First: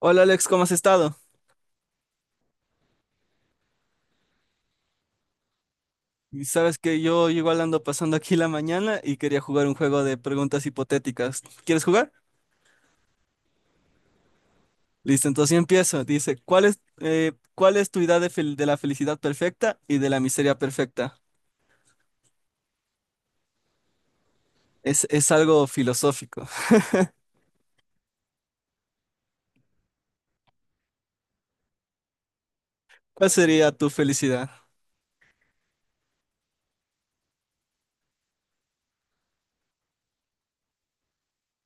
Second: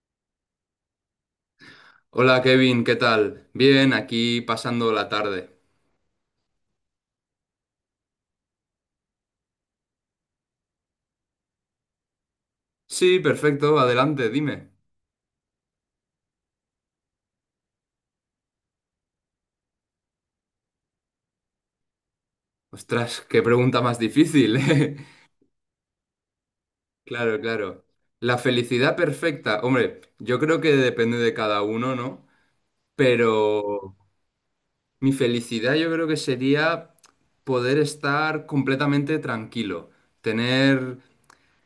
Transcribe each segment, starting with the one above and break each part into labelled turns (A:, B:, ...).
A: Hola Alex, ¿cómo has estado?
B: Hola Kevin, ¿qué tal? Bien, aquí pasando la tarde.
A: Y sabes que yo igual ando pasando aquí la mañana y quería jugar un juego de preguntas hipotéticas. ¿Quieres jugar?
B: Sí, perfecto, adelante, dime.
A: Listo, entonces yo empiezo. Dice, cuál es tu idea de, de la felicidad perfecta y de la miseria perfecta?
B: Ostras, qué pregunta más difícil, ¿eh?
A: Es algo filosófico.
B: Claro, claro. La felicidad perfecta, hombre, yo creo que depende de cada uno, ¿no?
A: ¿Cuál sería tu
B: Pero
A: felicidad?
B: mi felicidad yo creo que sería poder estar completamente tranquilo, tener.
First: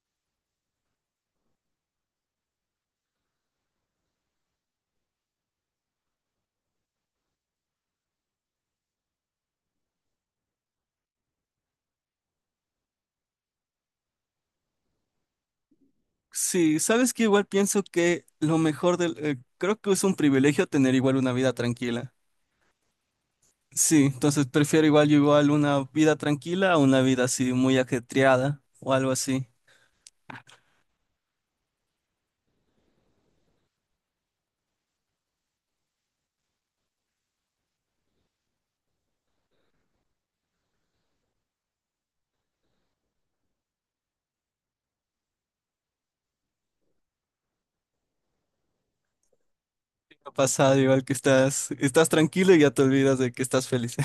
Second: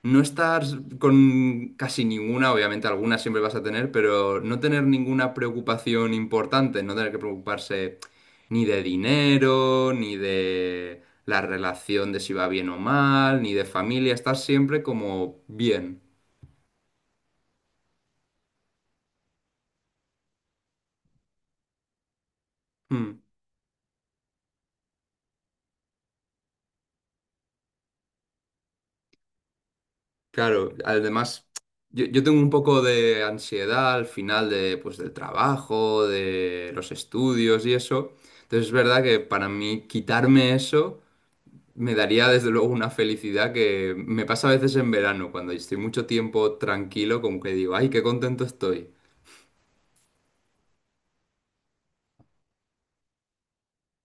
B: No estar con casi ninguna, obviamente alguna siempre vas a tener, pero no tener ninguna preocupación importante, no tener que preocuparse ni de dinero, ni de la relación de si va bien o mal, ni de familia, estar siempre como bien.
A: Sí, sabes que igual pienso que lo mejor del. Creo que es un privilegio tener igual una vida tranquila.
B: Mm,
A: Sí, entonces prefiero igual yo igual una vida tranquila a una vida así muy ajetreada o algo así.
B: claro, además yo tengo un poco de ansiedad al final de, pues, del trabajo, de los estudios y eso, entonces es verdad que para mí quitarme eso me daría desde luego una felicidad que me pasa a veces en verano, cuando estoy mucho tiempo tranquilo, como que digo, ay, qué contento estoy.
A: Ha pasado igual que estás, estás tranquilo y ya te olvidas de que estás feliz.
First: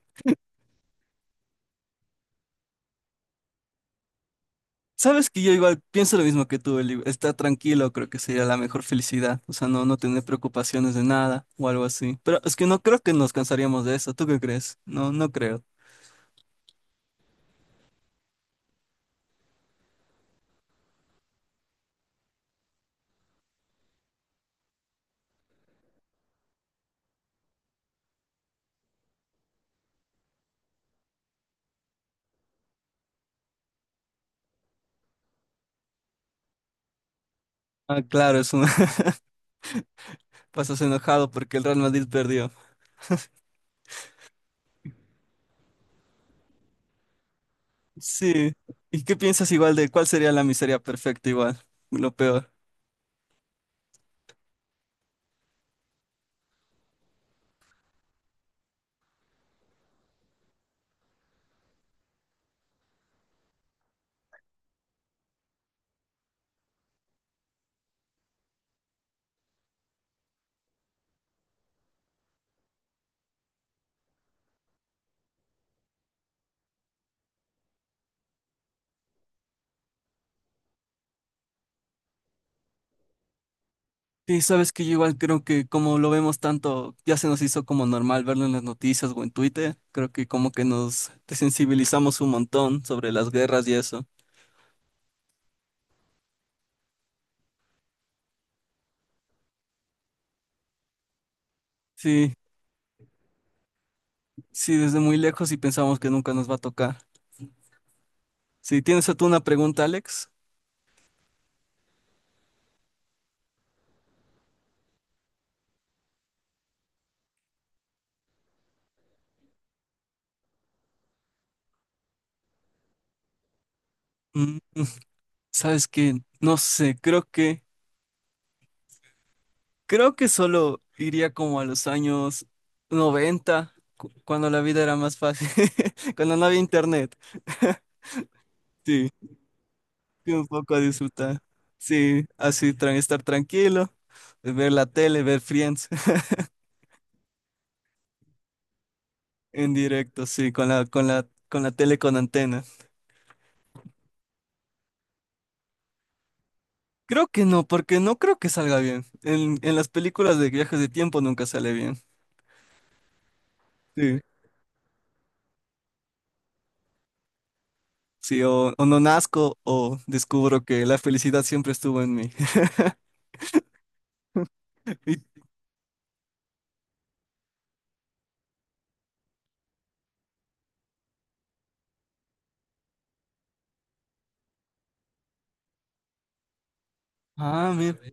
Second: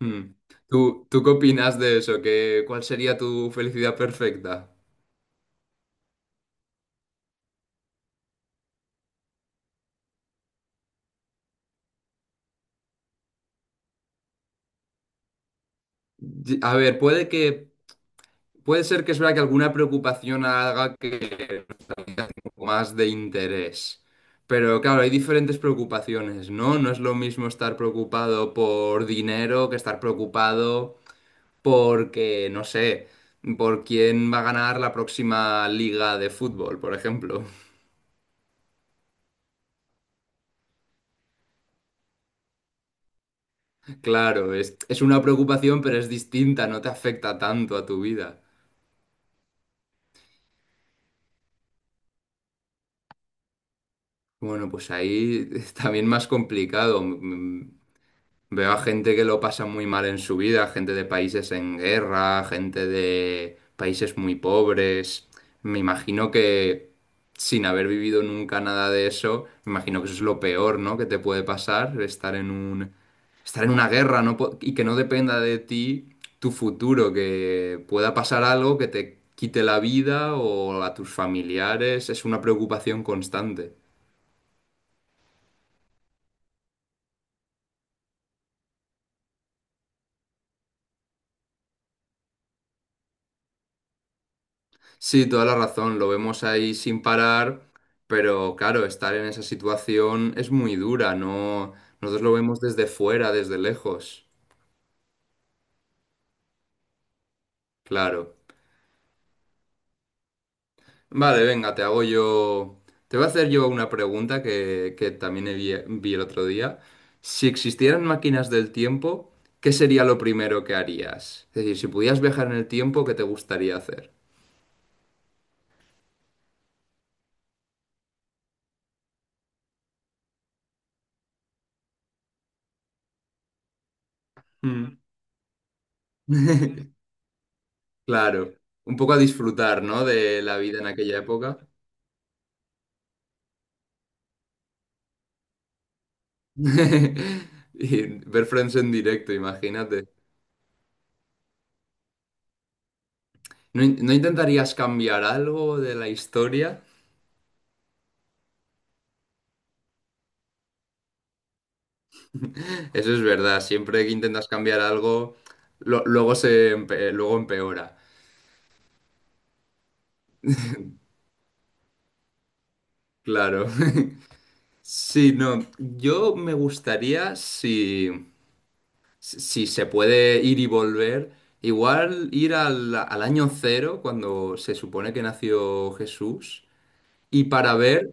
B: Mm. ¿Tú qué opinas de eso? ¿Qué, cuál sería tu felicidad perfecta?
A: Sabes que yo igual pienso lo mismo que tú, Eli. Estar tranquilo creo que sería la mejor felicidad. O sea, no tener preocupaciones de nada o algo así. Pero es que no creo que nos cansaríamos de eso. ¿Tú qué crees? No, no creo.
B: A ver, puede que, puede ser que es verdad que alguna preocupación haga que un poco más de interés. Pero claro, hay diferentes preocupaciones, ¿no? No es lo mismo estar preocupado por dinero que estar preocupado. Porque, no sé, por quién va a ganar la próxima liga de fútbol, por ejemplo.
A: Ah, claro, es un... pasas enojado porque el Real Madrid perdió.
B: Claro, es una preocupación, pero es distinta, no te afecta tanto a tu vida.
A: Sí. ¿Y qué piensas igual de cuál sería la miseria perfecta igual? Lo peor.
B: Bueno, pues ahí es también más complicado. Veo a gente que lo pasa muy mal en su vida, gente de países en guerra, gente de países muy pobres. Me imagino que sin haber vivido nunca nada de eso, me imagino que eso es lo peor, ¿no? Que te puede pasar, estar en un, estar en una guerra, y que no dependa de ti tu futuro, que pueda pasar algo que te quite la vida o a tus familiares, es una preocupación constante.
A: Sí, sabes que yo igual creo que como lo vemos tanto, ya se nos hizo como normal verlo en las noticias o en Twitter, creo que como que nos desensibilizamos un montón sobre las guerras y eso.
B: Sí, toda la razón, lo vemos ahí sin parar, pero claro, estar en esa situación es muy dura, no, nosotros
A: Sí,
B: lo vemos desde fuera, desde lejos,
A: sí, desde muy lejos y pensamos que nunca nos va a tocar.
B: claro.
A: Sí, tienes tú una pregunta, Alex.
B: Vale, venga, te hago yo, te voy a hacer yo una pregunta que también vi, vi el otro día. Si existieran máquinas del tiempo, ¿qué sería lo primero que harías? Es decir, si pudieras viajar en el tiempo, ¿qué te gustaría hacer?
A: Mm, sabes que, no sé, creo que solo iría como a los años 90 cuando la vida era
B: Mm.
A: más fácil, cuando no había internet.
B: Claro, un
A: Sí,
B: poco a disfrutar, ¿no?
A: que
B: De
A: un
B: la
A: poco
B: vida
A: a
B: en aquella
A: disfrutar.
B: época.
A: Sí, así estar tranquilo, ver la tele, ver Friends
B: Y ver Friends en directo,
A: en
B: imagínate.
A: directo, sí, con la, con la, con la tele con antena.
B: ¿No, no intentarías cambiar algo de la historia?
A: Creo que no, porque no creo que salga bien. En las películas de viajes de tiempo nunca sale bien.
B: Eso es verdad, siempre que
A: Sí.
B: intentas cambiar algo, luego luego empeora.
A: Sí, o no nazco o descubro que la felicidad siempre estuvo en mí.
B: Claro.
A: Y
B: Sí, no, yo me gustaría si, si se puede ir y volver, igual ir al, al año cero, cuando se supone que nació Jesús y
A: ah, mira,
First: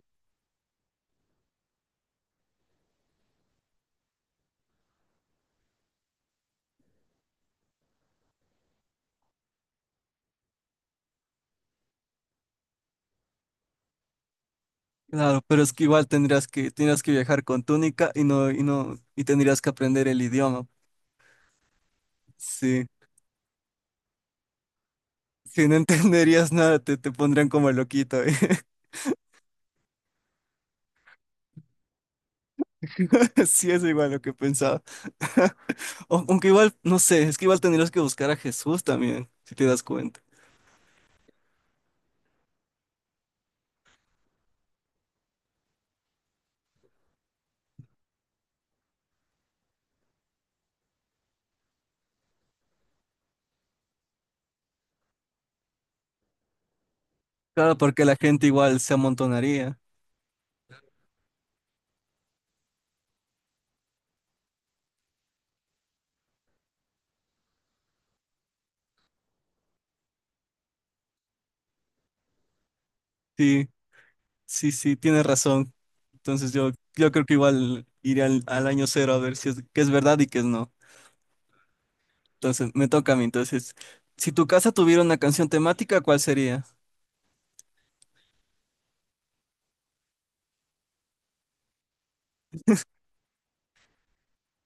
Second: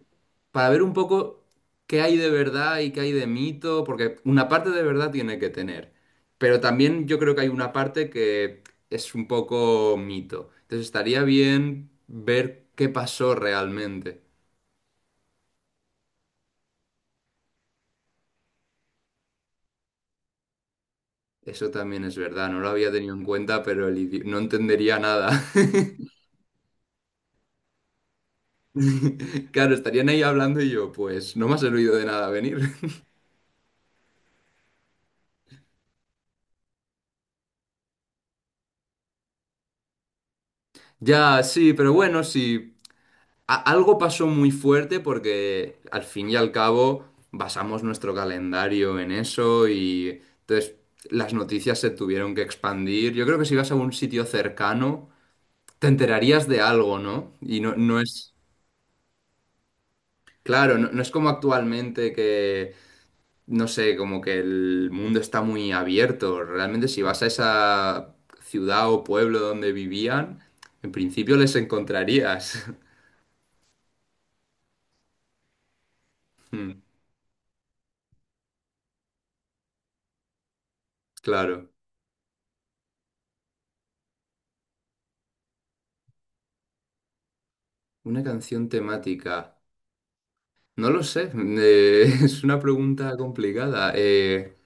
B: para ver un poco qué hay de verdad y qué hay de mito, porque una parte de verdad tiene que tener, pero también yo creo que hay una parte que es un poco mito. Entonces estaría bien ver qué pasó realmente.
A: claro, pero es que igual tendrías que viajar con túnica y no, y no, y tendrías que aprender el idioma.
B: Eso también es verdad, no lo
A: Sí.
B: había tenido en cuenta, pero el no entendería nada.
A: Si no entenderías nada, te pondrían como loquito, ¿eh?
B: Claro, estarían ahí hablando y yo, pues no me has oído de nada venir.
A: Sí, es igual lo que pensaba. O, aunque igual, no sé, es que igual tendrías que buscar a Jesús también, si te das cuenta.
B: Ya, sí, pero bueno, sí. Algo pasó muy fuerte porque al fin y al cabo basamos nuestro calendario en eso y entonces las noticias se tuvieron que expandir. Yo creo que si vas a un sitio cercano te enterarías de algo, ¿no? Y no,
A: Claro,
B: no
A: porque la
B: es,
A: gente igual se amontonaría.
B: claro, no, no es como actualmente que, no sé, como que el mundo está muy abierto. Realmente si vas a esa ciudad o pueblo donde vivían, en principio les encontrarías.
A: Sí, sí, sí, tienes razón. Entonces yo,
B: Mm,
A: yo creo que igual iré al, al año cero a ver si es, qué es verdad y qué es no.
B: claro.
A: Entonces me toca a mí. Entonces, si tu casa tuviera una canción temática, ¿cuál sería?
B: Una canción temática. No lo sé, es una pregunta complicada.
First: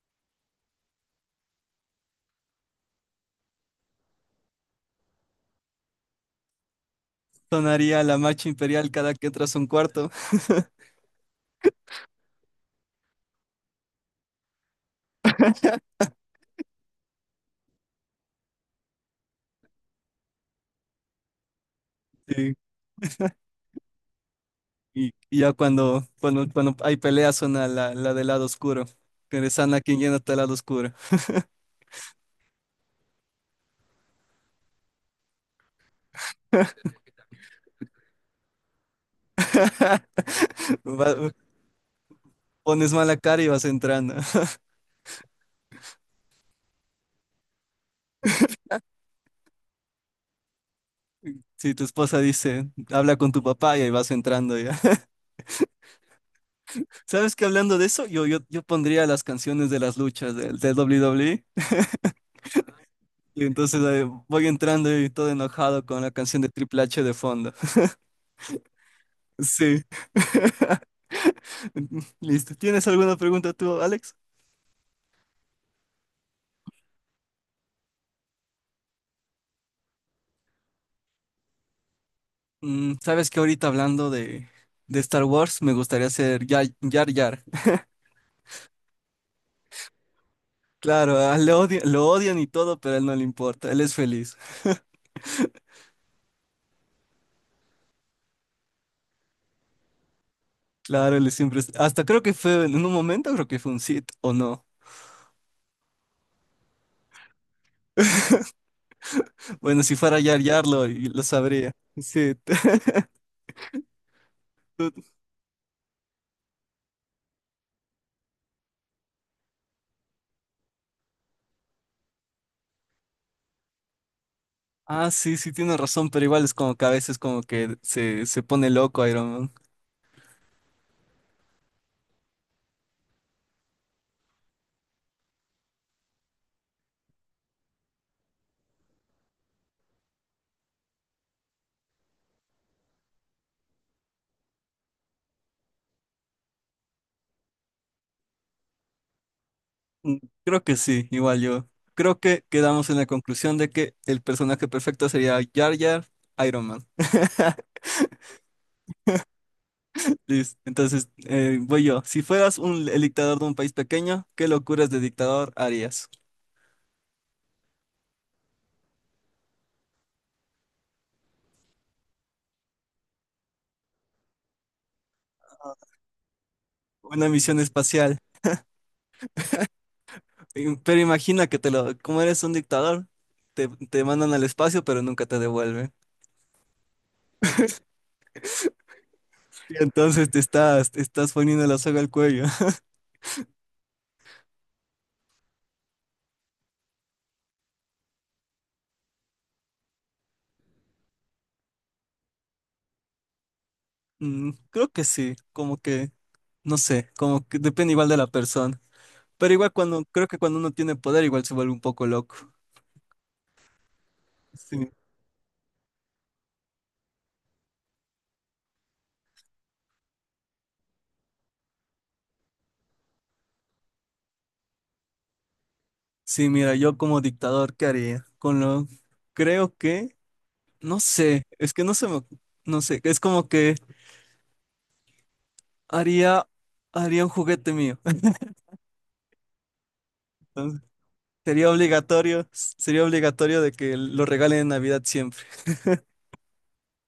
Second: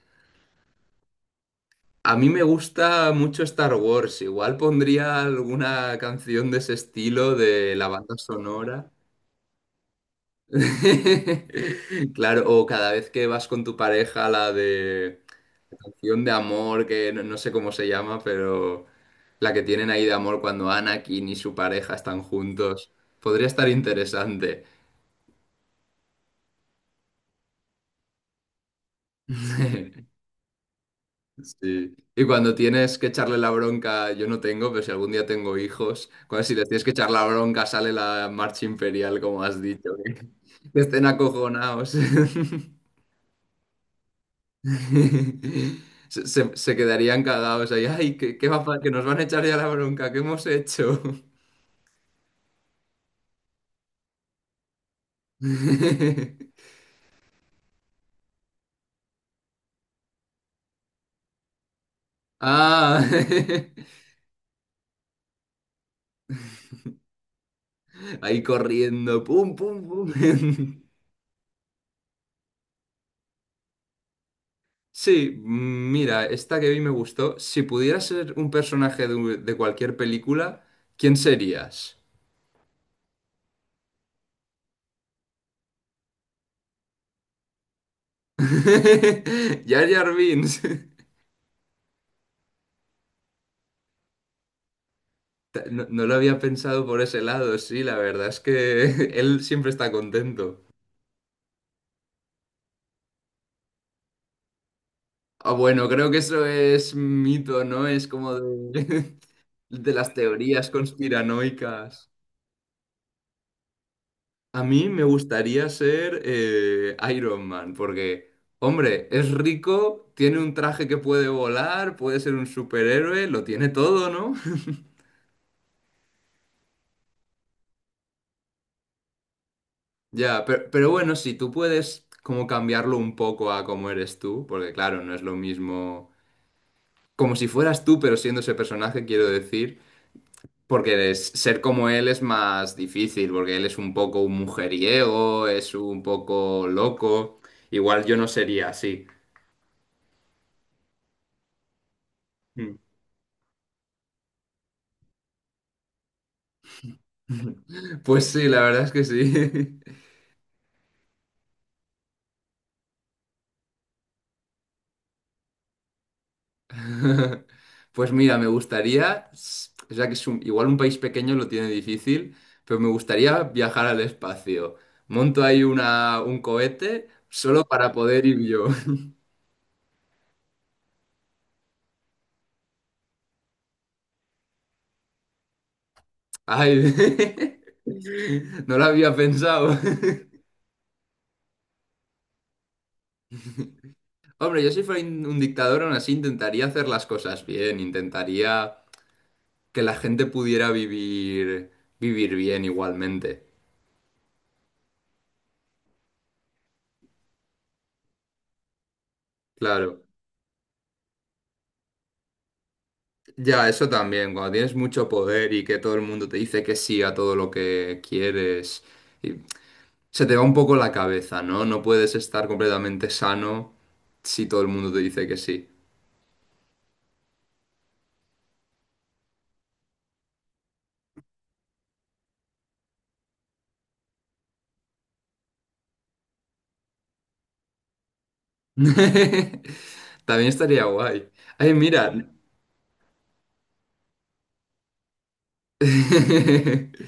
B: A mí me gusta mucho Star Wars, igual pondría alguna canción de ese estilo de la
A: Sonaría
B: banda
A: la marcha
B: sonora.
A: imperial cada que entras a un cuarto.
B: Claro, o cada vez que vas con tu pareja, la de canción de amor, que no, no sé cómo se llama, pero la que tienen ahí de amor cuando Anakin y su pareja están juntos. Podría estar interesante.
A: Y, y ya cuando, cuando, cuando hay peleas suena la, la del lado oscuro. Que eres Anakin yéndote al lado oscuro.
B: Sí. Y cuando tienes que echarle la bronca, yo no tengo, pero si algún día tengo hijos, cuando si les tienes que echar la bronca sale la marcha imperial, como has dicho, que estén
A: Va,
B: acojonados.
A: pones mala cara y vas entrando.
B: Se, se quedarían cagados ahí. Ay, ¿qué, que nos van a echar ya la bronca?, ¿qué hemos hecho?
A: Si tu esposa dice, habla con tu papá y ahí vas entrando ya. ¿Sabes que hablando de eso? Yo pondría las canciones de las luchas del, del WWE.
B: Ah,
A: Y entonces voy entrando y todo enojado con la canción de Triple H de fondo.
B: ahí corriendo, pum,
A: Sí.
B: pum, pum.
A: Listo. ¿Tienes alguna pregunta tú, Alex?
B: Sí, mira, esta que vi me gustó. Si pudieras ser un personaje de, de cualquier película, ¿quién serías?
A: Sabes que ahorita hablando de Star Wars, me gustaría ser Yar Yar. Yar.
B: Jar Jar Binks.
A: Claro, ah, lo odian y todo, pero a él no le importa, él es feliz.
B: No, no lo había pensado por ese lado, sí, la verdad es que él siempre está contento.
A: Claro, él siempre es hasta creo que fue, en un momento creo que fue un Sith, ¿o no?
B: Ah, bueno, creo que eso es mito, ¿no? Es como de,
A: Bueno,
B: de
A: si
B: las
A: fuera Yar Yar
B: teorías
A: lo sabría.
B: conspiranoicas.
A: Sí.
B: A mí
A: Tú,
B: me gustaría ser Iron Man, porque, hombre, es rico, tiene un traje que puede volar, puede ser un superhéroe, lo tiene todo, ¿no?
A: ah, sí, sí, tiene razón, pero igual es como que a veces como que se pone loco Iron Man.
B: Ya, pero bueno, si tú puedes como cambiarlo un poco a cómo eres tú, porque claro, no es lo mismo como si fueras tú, pero siendo ese personaje, quiero decir, ser como él es más difícil, porque él es un poco un mujeriego, es un poco loco, igual yo no sería así.
A: Mm, Creo que sí, igual yo. Creo que quedamos en la conclusión de que el personaje perfecto sería Yar Yar Iron Man.
B: Pues sí, la verdad es que sí.
A: Listo. Entonces, voy yo. Si fueras un, el dictador de un país pequeño, ¿qué locuras de dictador harías?
B: Pues mira, me gustaría, o sea que igual un país pequeño lo tiene difícil, pero me gustaría viajar al espacio. Monto ahí una, un cohete
A: Una misión
B: solo para
A: espacial.
B: poder ir yo.
A: Pero imagina que te lo, como eres un dictador, te mandan al espacio, pero nunca te devuelven.
B: Ay, no lo había pensado.
A: Y entonces te estás poniendo la soga al cuello.
B: Hombre, yo si fuera un dictador, aún así intentaría hacer las cosas bien, intentaría que la gente pudiera vivir, vivir bien igualmente.
A: Creo que sí, como que, no sé, como que depende igual de la persona. Pero igual
B: Claro.
A: cuando, creo que cuando uno tiene poder, igual se vuelve un poco loco.
B: Ya, eso también, cuando tienes
A: Sí,
B: mucho poder y que todo el mundo te dice que sí a todo lo que quieres, y se te va un poco la cabeza, ¿no? No puedes estar completamente sano si todo el mundo te dice que sí.
A: sí, mira, yo como dictador, ¿qué haría? Con lo, creo que no sé, es que no se me, no sé, es como que haría, haría un juguete mío.
B: También
A: Entonces,
B: estaría guay. Ay, mira,
A: sería obligatorio de que lo regalen en Navidad siempre.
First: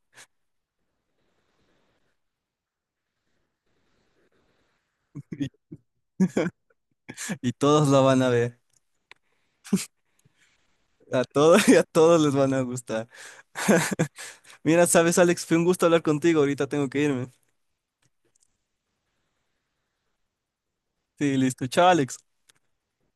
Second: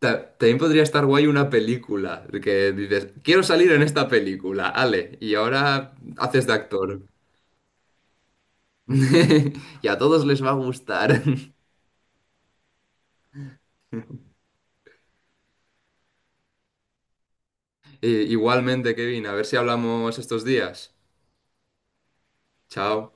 B: también podría estar guay una película, de que dices, quiero salir en esta película, Ale, y
A: Y,
B: ahora haces de actor.
A: y todos lo van a ver.
B: Y a todos les va a gustar.
A: A todos y a todos les van a gustar. Mira, sabes, Alex, fue un gusto hablar contigo. Ahorita tengo que irme.
B: Igualmente, Kevin, a ver si hablamos estos días.
A: Sí, listo. Chao, Alex.
B: Chao.